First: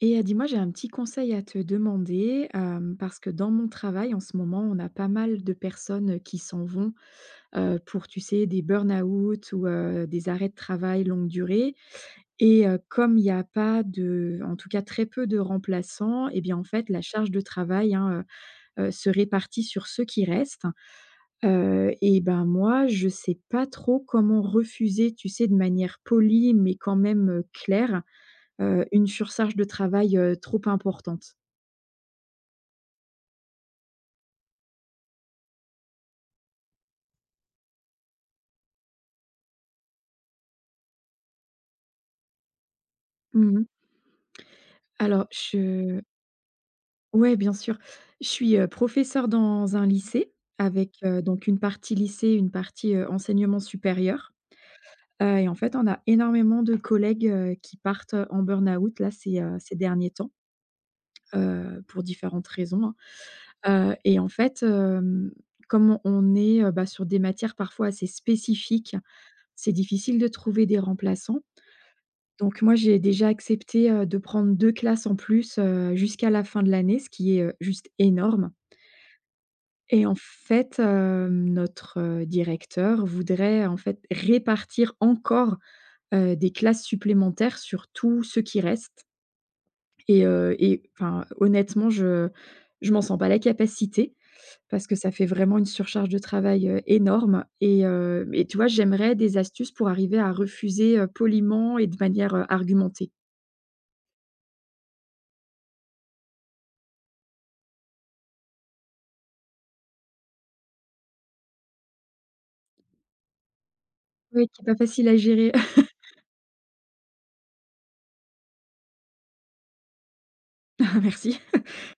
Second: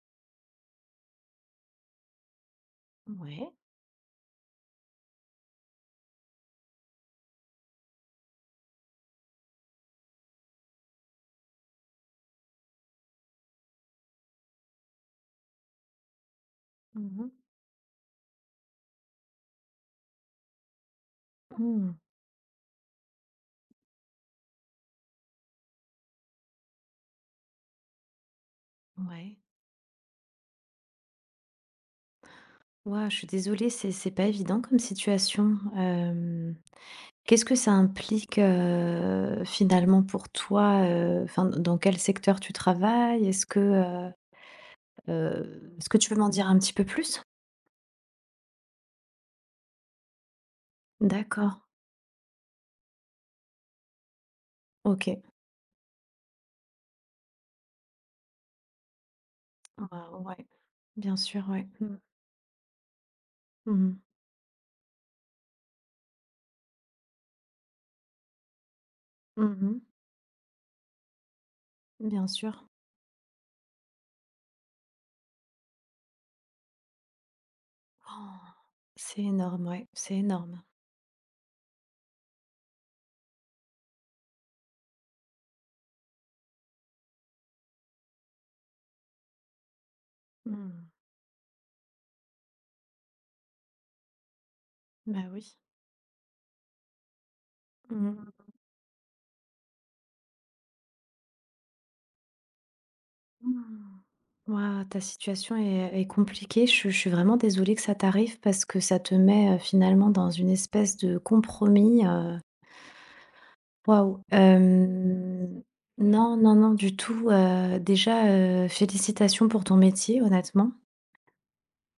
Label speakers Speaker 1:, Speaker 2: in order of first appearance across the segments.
Speaker 1: Dis-moi, j'ai un petit conseil à te demander, parce que dans
Speaker 2: Ouais.
Speaker 1: mon travail, en ce moment, on a pas mal de personnes qui s'en vont, pour, tu sais, des burn-out ou des arrêts de travail longue durée. Comme il y a pas de en tout cas très peu de remplaçants, et bien, en fait, la
Speaker 2: Mmh mh.
Speaker 1: charge de travail, hein, se répartit sur ceux qui restent.
Speaker 2: Mmh.
Speaker 1: Ben, moi, je sais pas trop comment refuser, tu sais, de manière polie mais quand même, claire. Une
Speaker 2: Ouais.
Speaker 1: surcharge de travail, trop importante.
Speaker 2: Waouh, je suis désolée, c'est pas évident comme situation. Qu'est-ce que ça implique, finalement pour toi? Enfin, dans quel secteur tu travailles? Est-ce que,
Speaker 1: Mmh.
Speaker 2: heu
Speaker 1: Alors
Speaker 2: heu, est-ce que
Speaker 1: je
Speaker 2: tu peux m'en dire un petit peu plus?
Speaker 1: Ouais, bien sûr. Je suis, professeure dans un lycée avec, donc une
Speaker 2: D'accord,
Speaker 1: partie lycée, une partie, enseignement supérieur.
Speaker 2: OK.
Speaker 1: En fait, on a énormément de collègues, qui partent, en burn-out là ces derniers
Speaker 2: Waouh,
Speaker 1: temps,
Speaker 2: ouais. Bien sûr, ouais. Mmh.
Speaker 1: pour différentes raisons,
Speaker 2: Mmh
Speaker 1: hein.
Speaker 2: mh.
Speaker 1: En fait, comme on est, bah, sur des matières parfois assez spécifiques, c'est
Speaker 2: Mmh.
Speaker 1: difficile de trouver des remplaçants.
Speaker 2: Bien
Speaker 1: Donc
Speaker 2: sûr.
Speaker 1: moi, j'ai déjà accepté, de prendre 2 classes en plus, jusqu'à la fin de l'année, ce qui est, juste
Speaker 2: Oh.
Speaker 1: énorme.
Speaker 2: C'est énorme, ouais,
Speaker 1: Et
Speaker 2: c'est
Speaker 1: en
Speaker 2: énorme.
Speaker 1: fait, notre, directeur voudrait, en fait, répartir encore, des classes supplémentaires sur tous ceux qui restent. et heu
Speaker 2: Mmh.
Speaker 1: et enfin, honnêtement, je m'en sens pas la capacité parce que ça fait
Speaker 2: Bah oui.
Speaker 1: vraiment une surcharge de travail, énorme. et heu
Speaker 2: Mmh.
Speaker 1: et tu vois, j'aimerais des astuces pour arriver à refuser, poliment et de manière, argumentée.
Speaker 2: Mmh. Waouh, ta situation est compliquée. Je suis vraiment désolée que ça t'arrive parce que ça te met, finalement dans une espèce de compromis, waouh,
Speaker 1: Oui, qui est pas facile à gérer.
Speaker 2: non, non, non, du tout, déjà, félicitations pour ton métier, honnêtement.
Speaker 1: Ah, merci.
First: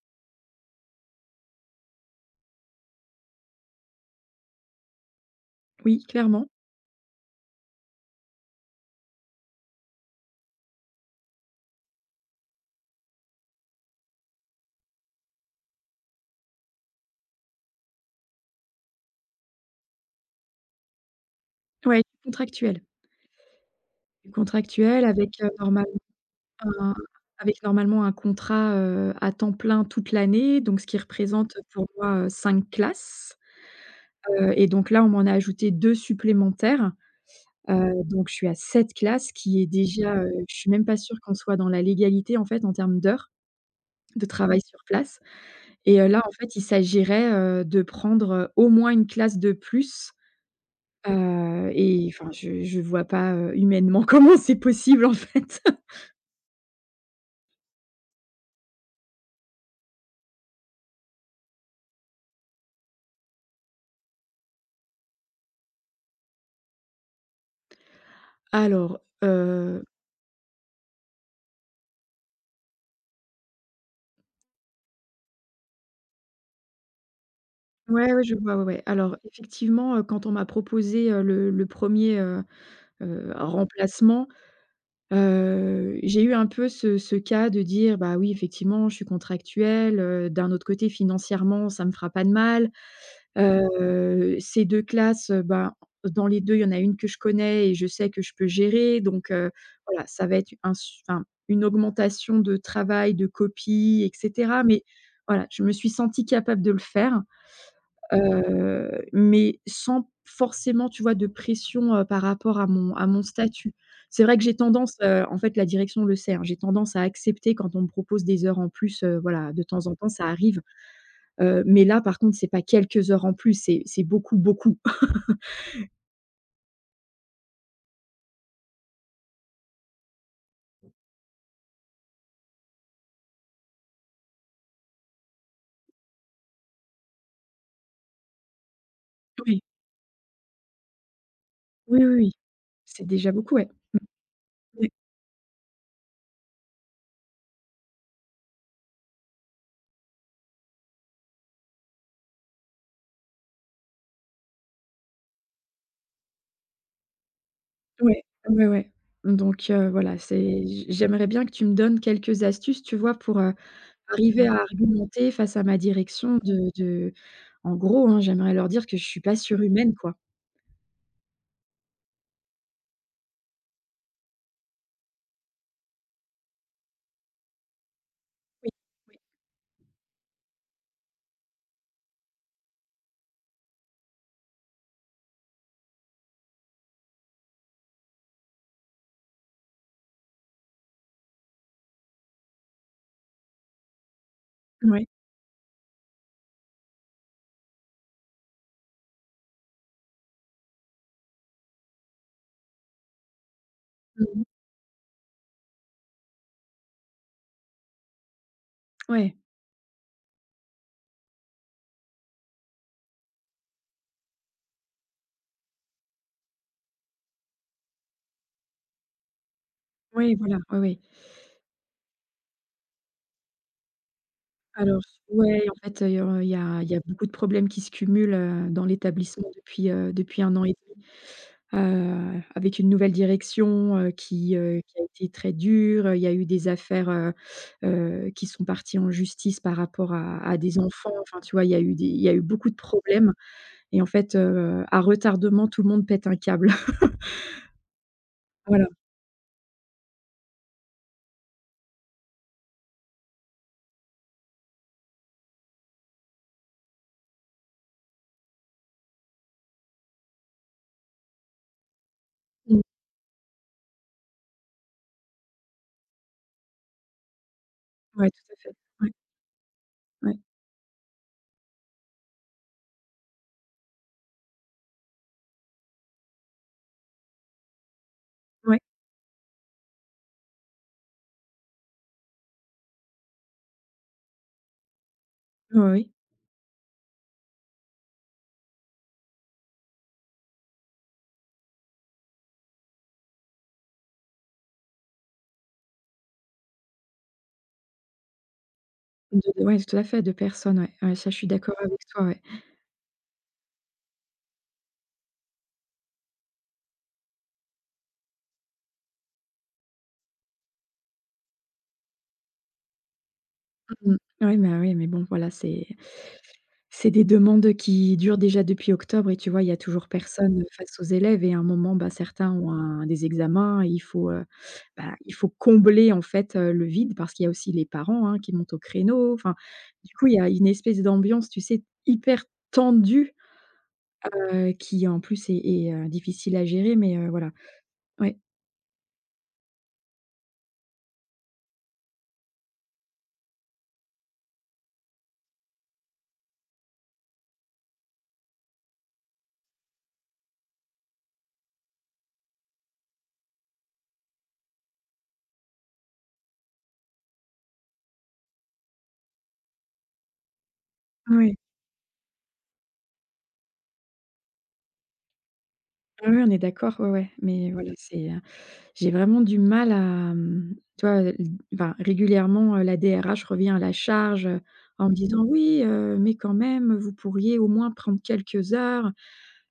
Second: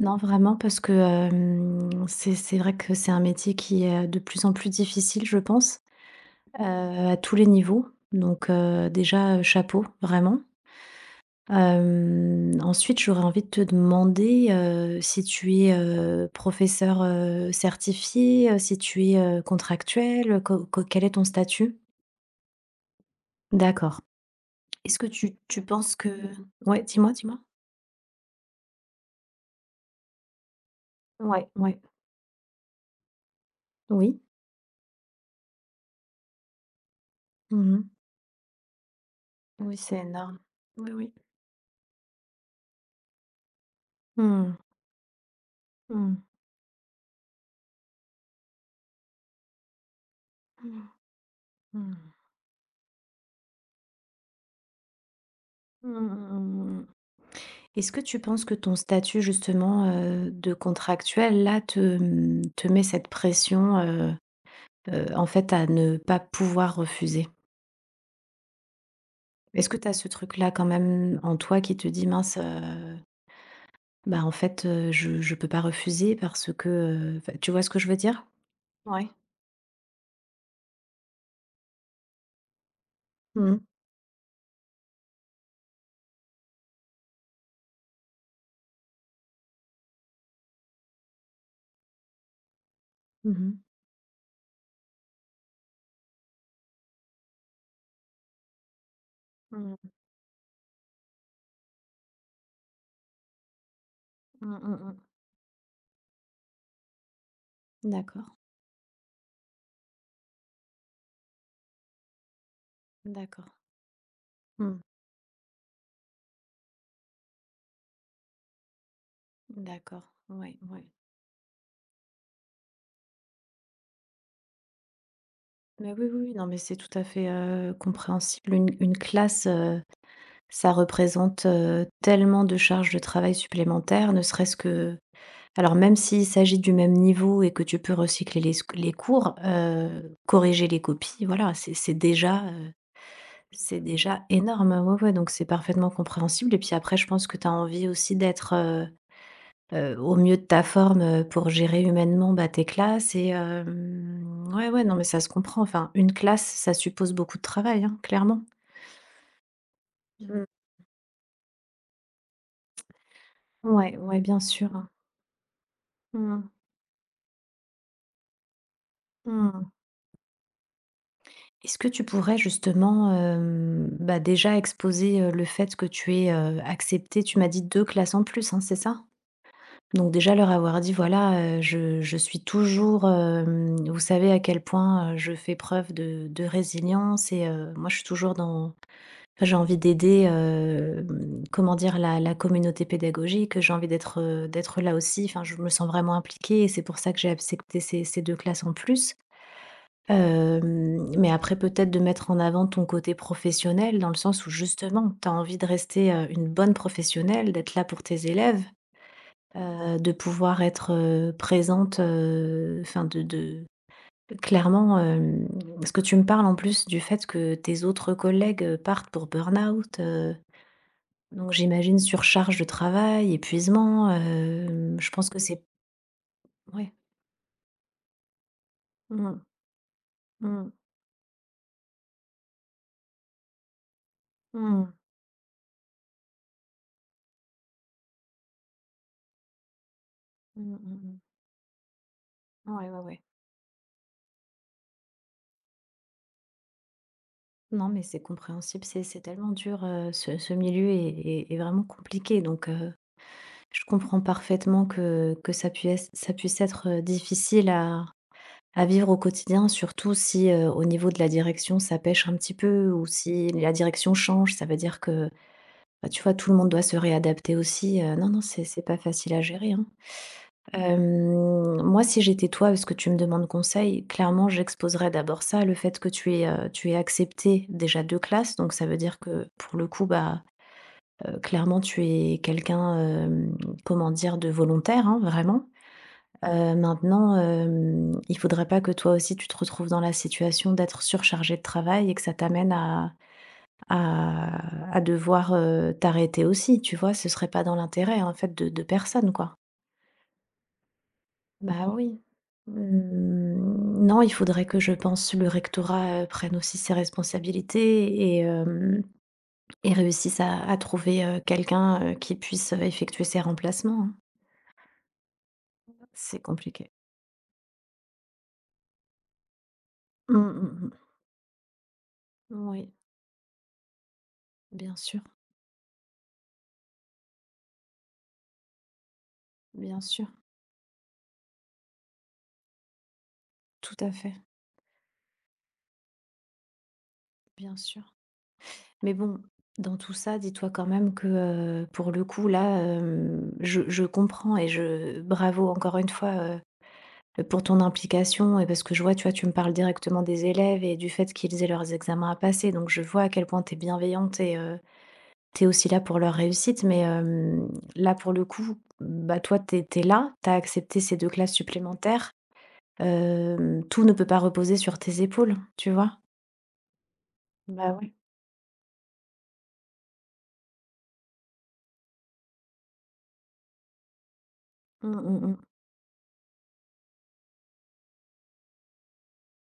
Speaker 2: Non, vraiment parce que, c'est vrai que c'est un métier qui est de plus en plus difficile, je pense,
Speaker 1: Oui, clairement.
Speaker 2: à tous les niveaux. Donc, déjà, chapeau, vraiment. Ensuite, j'aurais envie de te demander, si tu es, professeur, certifié, si tu es, contractuel, co co quel est ton statut?
Speaker 1: Ouais, contractuel.
Speaker 2: D'accord. Est-ce
Speaker 1: Contractuel
Speaker 2: que tu tu penses que ouais,
Speaker 1: un
Speaker 2: dis-moi, dis-moi?
Speaker 1: avec normalement un contrat, à temps plein toute l'année, donc ce qui
Speaker 2: Ouais,
Speaker 1: représente
Speaker 2: ouais,
Speaker 1: pour moi, 5 classes,
Speaker 2: oui.
Speaker 1: donc là, on m'en a ajouté 2 supplémentaires,
Speaker 2: Mmh.
Speaker 1: donc je suis à 7 classes qui est
Speaker 2: Oui, c'est
Speaker 1: déjà,
Speaker 2: énorme.
Speaker 1: je suis même
Speaker 2: Oui,
Speaker 1: pas
Speaker 2: oui.
Speaker 1: sûre qu'on soit dans la légalité, en fait, en termes d'heures de
Speaker 2: Mmh.
Speaker 1: travail sur place. Et
Speaker 2: Mmh.
Speaker 1: là, en fait, il s'agirait, de prendre, au moins une classe de plus.
Speaker 2: Mmh.
Speaker 1: Enfin, je vois pas, humainement comment c'est possible, en fait.
Speaker 2: Mmh mh, mmh. Est-ce que tu penses que ton statut justement, de contractuel là te met cette pression, en fait, à ne pas pouvoir refuser.
Speaker 1: Alors,
Speaker 2: Est-ce que tu as ce truc-là quand même en toi qui te dit: «Mince, bah, en fait, je peux pas refuser parce que», enfin, tu vois ce que je veux
Speaker 1: ouais, ouais,
Speaker 2: dire?
Speaker 1: je vois, ouais, ouais.
Speaker 2: Ouais.
Speaker 1: Alors, effectivement, quand on m'a proposé, le 1
Speaker 2: Mmh.
Speaker 1: remplacement, j'ai eu un peu ce cas de dire: «Bah oui, effectivement, je suis contractuelle, d'un autre côté, financièrement, ça me fera pas de mal.
Speaker 2: Mmh mh.
Speaker 1: Ces 2 classes, ben, dans les 2, il y en a une que je connais et je sais que je peux gérer, donc
Speaker 2: Mmh.
Speaker 1: voilà, ça va être un su enfin, une augmentation de travail, de copies et
Speaker 2: Mmh,
Speaker 1: cetera, mais
Speaker 2: mmh.
Speaker 1: voilà, je me suis sentie capable de le faire,
Speaker 2: D'accord.
Speaker 1: mais sans forcément, tu vois, de pression, par rapport à mon
Speaker 2: D'accord.
Speaker 1: statut. C'est vrai que j'ai
Speaker 2: Mmh.
Speaker 1: tendance, en fait, la direction le sait, hein, j'ai tendance à accepter quand on me propose des heures en plus, voilà, de temps en temps,
Speaker 2: D'accord.
Speaker 1: ça
Speaker 2: Ouais,
Speaker 1: arrive.
Speaker 2: ouais.
Speaker 1: Mais là, par contre, c'est pas quelques heures en plus, c'est beaucoup, beaucoup.
Speaker 2: Mais oui, oui, oui, non, mais c'est tout à fait, compréhensible. Une classe, ça représente, tellement de charges de travail supplémentaires, ne serait-ce que... Alors, même s'il s'agit du même niveau et que tu peux recycler les cours,
Speaker 1: Oui.
Speaker 2: corriger les copies, voilà, c'est c'est
Speaker 1: Oui, oui, oui,
Speaker 2: déjà, heu,
Speaker 1: c'est déjà beaucoup, ouais.
Speaker 2: c'est déjà énorme. Ouais,
Speaker 1: Mais
Speaker 2: ouais, ouais, donc c'est parfaitement compréhensible et puis après je pense que tu as envie aussi d'être, au mieux de ta forme, pour gérer humainement, bah, tes classes et ouais, ouais, non mais ça se comprend. Enfin, une classe, ça suppose beaucoup de travail, hein,
Speaker 1: ouais.
Speaker 2: clairement.
Speaker 1: Ouais, ouais. Donc voilà,
Speaker 2: Mmh.
Speaker 1: c'est j j'aimerais bien que tu me donnes quelques astuces, tu vois, pour,
Speaker 2: Ouais, ouais, bien
Speaker 1: arriver à
Speaker 2: sûr, hein.
Speaker 1: argumenter face à ma direction
Speaker 2: Mmh.
Speaker 1: de en gros, hein, j'aimerais leur dire que je suis pas
Speaker 2: Mmh.
Speaker 1: surhumaine, quoi.
Speaker 2: Est-ce que tu pourrais justement, bah, déjà exposer, le fait que tu aies accepté, tu m'as dit, 2 classes en plus, hein,
Speaker 1: Oui,
Speaker 2: c'est ça? Donc déjà leur avoir dit: «Voilà, je suis toujours, vous savez à quel point, je fais preuve de résilience et moi je suis toujours dans, enfin, j'ai envie d'aider, comment dire, la communauté pédagogique, j'ai envie d'être, d'être
Speaker 1: oui,
Speaker 2: là
Speaker 1: ouais.
Speaker 2: aussi, enfin je me sens vraiment impliquée et c'est pour ça que j'ai accepté ces 2 classes en plus». Mais après peut-être de mettre en avant ton côté professionnel, dans le
Speaker 1: Mmh mh.
Speaker 2: sens où justement, tu as envie de rester, une bonne professionnelle, d'être là pour tes élèves,
Speaker 1: Ouais,
Speaker 2: de pouvoir être, présente, enfin de clairement, parce que tu me parles en plus du fait que tes autres collègues, partent pour burn-out,
Speaker 1: ouais, voilà, ouais, ouais.
Speaker 2: donc j'imagine surcharge de travail, épuisement,
Speaker 1: Alors
Speaker 2: je pense que c'est
Speaker 1: ouais, en fait, il y a il
Speaker 2: ouais.
Speaker 1: y a beaucoup de problèmes qui se cumulent, dans
Speaker 2: Mmh.
Speaker 1: l'établissement depuis
Speaker 2: Mmh.
Speaker 1: un an
Speaker 2: Mmh.
Speaker 1: et demi. Avec une nouvelle direction, qui, heu,
Speaker 2: Mmh.
Speaker 1: qui a été très dure. Il y a eu des affaires, qui sont parties en justice par rapport à
Speaker 2: Mmh
Speaker 1: des enfants.
Speaker 2: mh.
Speaker 1: Enfin, tu vois, il y a eu beaucoup de
Speaker 2: Ouais, ouais, ouais.
Speaker 1: problèmes et en fait, à retardement, tout le monde pète un câble.
Speaker 2: Non, mais c'est compréhensible,
Speaker 1: Voilà.
Speaker 2: c'est tellement dur, ce milieu est vraiment compliqué donc je comprends parfaitement que ça puisse être, difficile à vivre au quotidien, surtout si, au niveau de la direction, ça pêche un petit
Speaker 1: Mmh.
Speaker 2: peu, ou si la direction change, ça veut dire que, bah, tu vois, tout le monde doit se réadapter aussi, non,
Speaker 1: Ouais,
Speaker 2: non,
Speaker 1: tout à
Speaker 2: c'est
Speaker 1: fait.
Speaker 2: c'est pas
Speaker 1: Ouais,
Speaker 2: facile à gérer, hein.
Speaker 1: ouais,
Speaker 2: Moi, si j'étais toi, parce que tu me demandes conseil, clairement, j'exposerais d'abord ça, le fait que tu es accepté déjà 2 classes. Donc
Speaker 1: ouais,
Speaker 2: ça veut dire que, pour le coup, bah, clairement, tu es quelqu'un, comment dire, de volontaire, hein, vraiment.
Speaker 1: ouais, ouais, oui.
Speaker 2: Maintenant, il faudrait pas que toi aussi tu te retrouves dans la situation d'être surchargé de travail et que ça t'amène à devoir, t'arrêter aussi, tu vois? Ce serait pas dans l'intérêt, en fait, de personne, quoi.
Speaker 1: De Ouais, tout à fait, de personnes, ouais. Ouais, ça, je suis d'accord
Speaker 2: Bah
Speaker 1: avec
Speaker 2: oui.
Speaker 1: toi, ouais.
Speaker 2: Mmh, non, il faudrait, que je pense, le rectorat, prenne aussi ses responsabilités et hem et réussisse à trouver, quelqu'un, qui puisse, effectuer ses remplacements, hein.
Speaker 1: Mmh. Ouais, mais oui, mais bon, voilà. c'est
Speaker 2: C'est compliqué.
Speaker 1: C'est des demandes qui durent déjà depuis octobre et tu vois, il y a toujours
Speaker 2: Mmh
Speaker 1: personne
Speaker 2: mh
Speaker 1: face aux
Speaker 2: mh.
Speaker 1: élèves, et à un moment, bah, certains ont
Speaker 2: Oui,
Speaker 1: un des examens et il faut, heu,
Speaker 2: bien
Speaker 1: bah,
Speaker 2: sûr,
Speaker 1: il faut combler en fait, le vide, parce qu'il y a aussi les parents, hein, qui montent au créneau. Enfin,
Speaker 2: bien
Speaker 1: du
Speaker 2: sûr,
Speaker 1: coup, il y a une espèce d'ambiance, tu sais, hyper tendue,
Speaker 2: tout à fait,
Speaker 1: qui en plus est, difficile à gérer, mais voilà.
Speaker 2: bien sûr.
Speaker 1: Ouais,
Speaker 2: Mais bon, dans tout ça, dis-toi quand même que, pour le coup là, je comprends et, je bravo encore une fois, pour ton implication, et parce que je vois, tu me parles directement des élèves et du fait qu'ils aient leurs examens à passer. Donc, je vois à quel point tu es bienveillante et tu es aussi là pour leur réussite. Mais là, pour le coup, bah, toi, tu as accepté ces deux
Speaker 1: ouais,
Speaker 2: classes
Speaker 1: ouais,
Speaker 2: supplémentaires. Tout ne peut pas reposer sur tes épaules, tu vois.
Speaker 1: ouais, on est d'accord, ouais, ouais, mais voilà,
Speaker 2: Bah oui.
Speaker 1: c'est. J'ai vraiment du mal à, tu vois, l enfin, régulièrement, la DRH revient à la charge, en me disant: «Oui, mais quand même, vous pourriez au moins prendre quelques heures.»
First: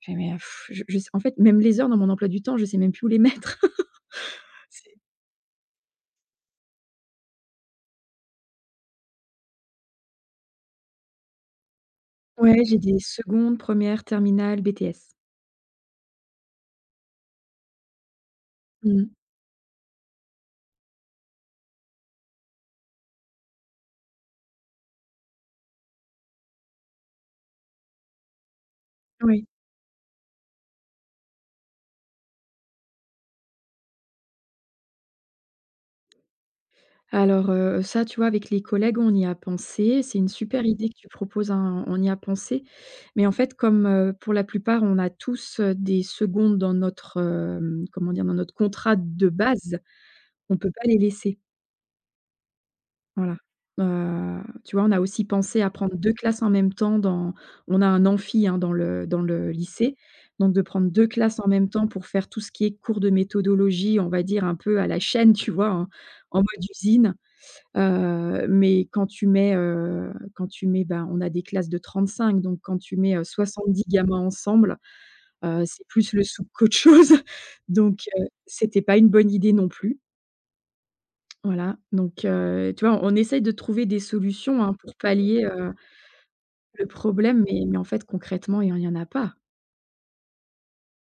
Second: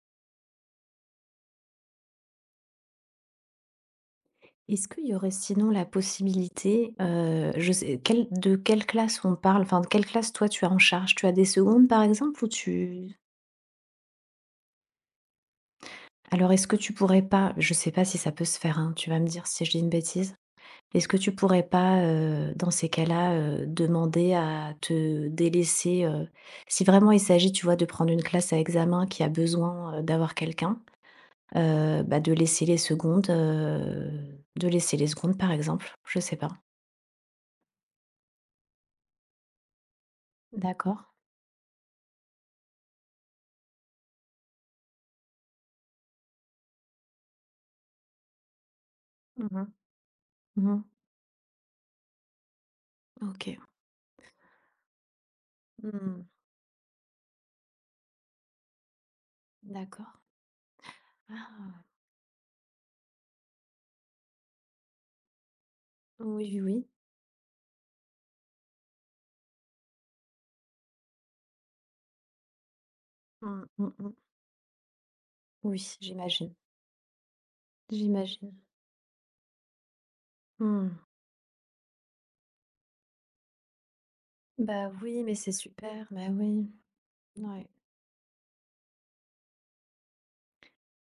Speaker 1: Je fais: «Mais pff, je sais», en fait, même les heures dans mon emploi du temps, je sais même plus où les mettre.
Speaker 2: Est-ce
Speaker 1: C'est.
Speaker 2: qu'il y aurait sinon la possibilité, je sais, de quelle classe on parle, enfin de quelle classe toi tu as en charge? Tu as des secondes par exemple, ou
Speaker 1: Ouais, j'ai des
Speaker 2: tu...
Speaker 1: secondes, premières, terminales, BTS.
Speaker 2: Alors, est-ce que tu pourrais pas, je sais pas si ça peut se faire, hein, tu
Speaker 1: Mmh.
Speaker 2: vas me dire si je dis une bêtise. Est-ce que tu pourrais pas, dans ces cas-là, demander à te délaisser, si vraiment il s'agit, tu vois, de prendre une classe à examen qui a
Speaker 1: Ouais.
Speaker 2: besoin, d'avoir quelqu'un, bah, de laisser les secondes, de laisser les secondes, par exemple? Je sais pas.
Speaker 1: Alors, ça, tu vois, avec les collègues, on y a pensé. C'est une super idée que
Speaker 2: D'accord.
Speaker 1: tu proposes, hein, on y a pensé. Mais en fait, comme, pour la plupart, on a tous, des secondes dans notre, comment dire? Dans notre contrat de
Speaker 2: Mmh mh.
Speaker 1: base, on ne peut
Speaker 2: Mmh.
Speaker 1: pas les laisser. Voilà.
Speaker 2: OK.
Speaker 1: Heu, Tu vois, on a aussi pensé à prendre 2
Speaker 2: Mmh.
Speaker 1: classes en même temps. Dans On a un amphi, hein, dans le lycée.
Speaker 2: D'accord.
Speaker 1: Donc de prendre 2 classes en même
Speaker 2: Ah!
Speaker 1: temps pour faire tout ce qui est cours de méthodologie, on va dire un peu à la chaîne, tu vois? En
Speaker 2: Oui, oui,
Speaker 1: mode
Speaker 2: oui.
Speaker 1: usine. Mais quand tu mets, ben, on a des classes de 35, donc quand tu mets soixante
Speaker 2: Mmh,
Speaker 1: dix
Speaker 2: mmh mh.
Speaker 1: gamins ensemble, c'est
Speaker 2: Oui,
Speaker 1: plus le souk
Speaker 2: j'imagine.
Speaker 1: qu'autre chose. Donc
Speaker 2: J'imagine.
Speaker 1: c'était pas une bonne idée non plus.
Speaker 2: Mmh.
Speaker 1: Voilà, donc tu vois, on essaye de trouver des solutions, hein,
Speaker 2: Bah
Speaker 1: pour
Speaker 2: oui, mais
Speaker 1: pallier,
Speaker 2: c'est super, bah oui,
Speaker 1: le problème, mais
Speaker 2: ouais.
Speaker 1: en fait, concrètement, il en a pas.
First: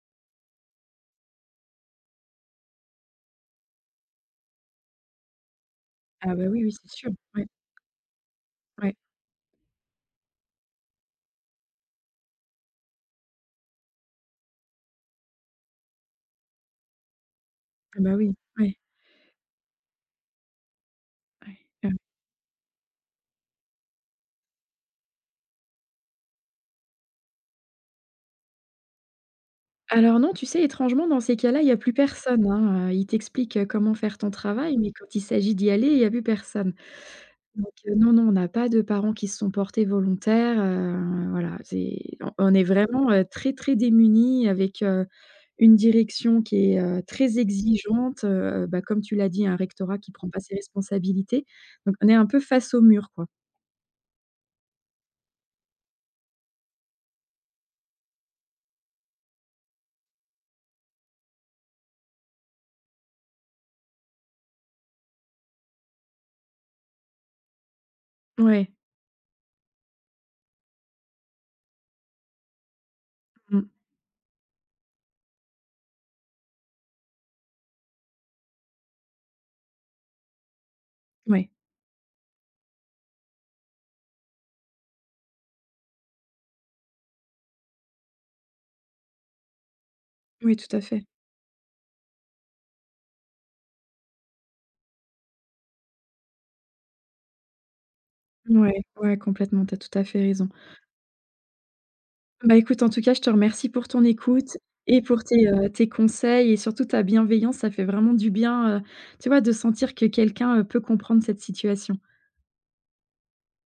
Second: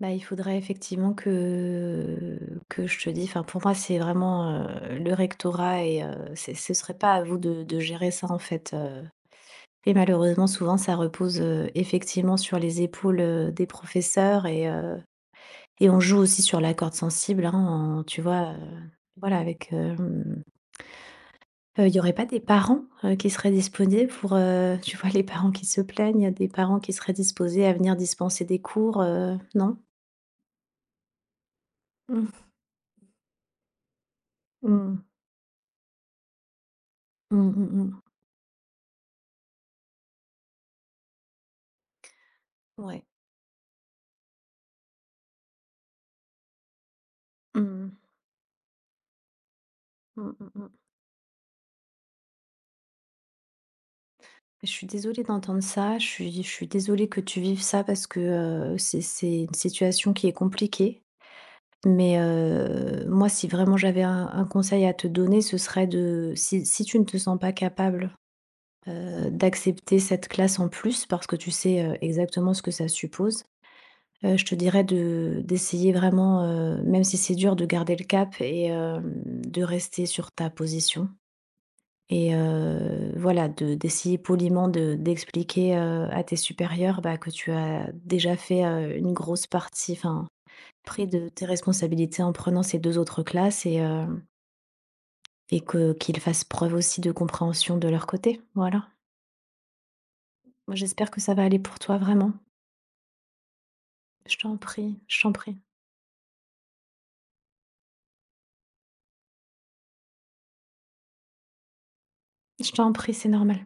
Speaker 2: Bah, il faudrait effectivement que je te dise, enfin, pour moi, c'est vraiment, le rectorat, et
Speaker 1: Ah bah,
Speaker 2: c'est
Speaker 1: oui, oui,
Speaker 2: ce
Speaker 1: c'est
Speaker 2: serait
Speaker 1: sûr.
Speaker 2: pas à vous
Speaker 1: Ouais,
Speaker 2: de gérer ça, en fait,
Speaker 1: ouais.
Speaker 2: et malheureusement, souvent, ça repose, effectivement sur les épaules, des professeurs et on joue aussi sur la corde sensible, hein,
Speaker 1: Ah
Speaker 2: en
Speaker 1: bah,
Speaker 2: tu
Speaker 1: oui.
Speaker 2: vois,
Speaker 1: Ouais,
Speaker 2: voilà, avec, hem
Speaker 1: ouais.
Speaker 2: Heu,
Speaker 1: Ouais.
Speaker 2: il y aurait pas des parents, qui seraient disponibles pour, tu vois, les parents qui se plaignent, il y a des parents qui seraient disposés à venir dispenser des cours, non?
Speaker 1: Alors non, tu sais, étrangement, dans ces cas-là, il y a plus
Speaker 2: Mmh.
Speaker 1: personne, hein, ils t'expliquent comment faire ton travail, mais
Speaker 2: Mmh.
Speaker 1: quand il s'agit d'y aller, il y a plus personne.
Speaker 2: Mmh mh
Speaker 1: Donc
Speaker 2: mh.
Speaker 1: non, non, on n'a pas de parents qui se sont portés volontaires, voilà, c'est on est
Speaker 2: Ouais.
Speaker 1: vraiment, très, très démunis, avec, une direction qui est, très
Speaker 2: Mmh mh.
Speaker 1: exigeante, bah, comme tu l'as dit, un rectorat qui prend
Speaker 2: Mmh
Speaker 1: pas ses
Speaker 2: mh.
Speaker 1: responsabilités. Donc on est un peu face au mur, quoi.
Speaker 2: Je suis désolée d'entendre ça, je suis désolée que tu vives ça parce que, c'est une situation qui est compliquée. Mais, moi, si vraiment j'avais un conseil à te donner, ce serait de, si tu ne te sens pas capable
Speaker 1: Ouais,
Speaker 2: d'accepter cette classe en plus parce que tu sais, exactement ce que ça suppose.
Speaker 1: mmh,
Speaker 2: Je te dirais de d'essayer vraiment, même si c'est dur, de garder le cap et, de rester sur ta position
Speaker 1: ouais,
Speaker 2: et, voilà, de d'essayer poliment de d'expliquer, à tes supérieurs, bah, que tu as déjà fait, une grosse partie, enfin,
Speaker 1: oui, tout à fait.
Speaker 2: pris de tes responsabilités en prenant ces 2 autres classes, et hem et que qu'ils fassent preuve aussi de compréhension de leur côté,
Speaker 1: Ouais,
Speaker 2: voilà.
Speaker 1: ouais, complètement, tu as tout à fait raison.
Speaker 2: Moi, j'espère que ça va aller pour toi, vraiment.
Speaker 1: Bah, écoute, en tout cas, je te remercie pour ton
Speaker 2: Je t'en
Speaker 1: écoute
Speaker 2: prie,
Speaker 1: et
Speaker 2: je
Speaker 1: pour
Speaker 2: t'en
Speaker 1: tes,
Speaker 2: prie,
Speaker 1: heu, tes conseils et surtout ta bienveillance. Ça fait vraiment du bien, tu vois, de sentir que quelqu'un peut comprendre cette situation.
Speaker 2: je t'en prie, c'est normal.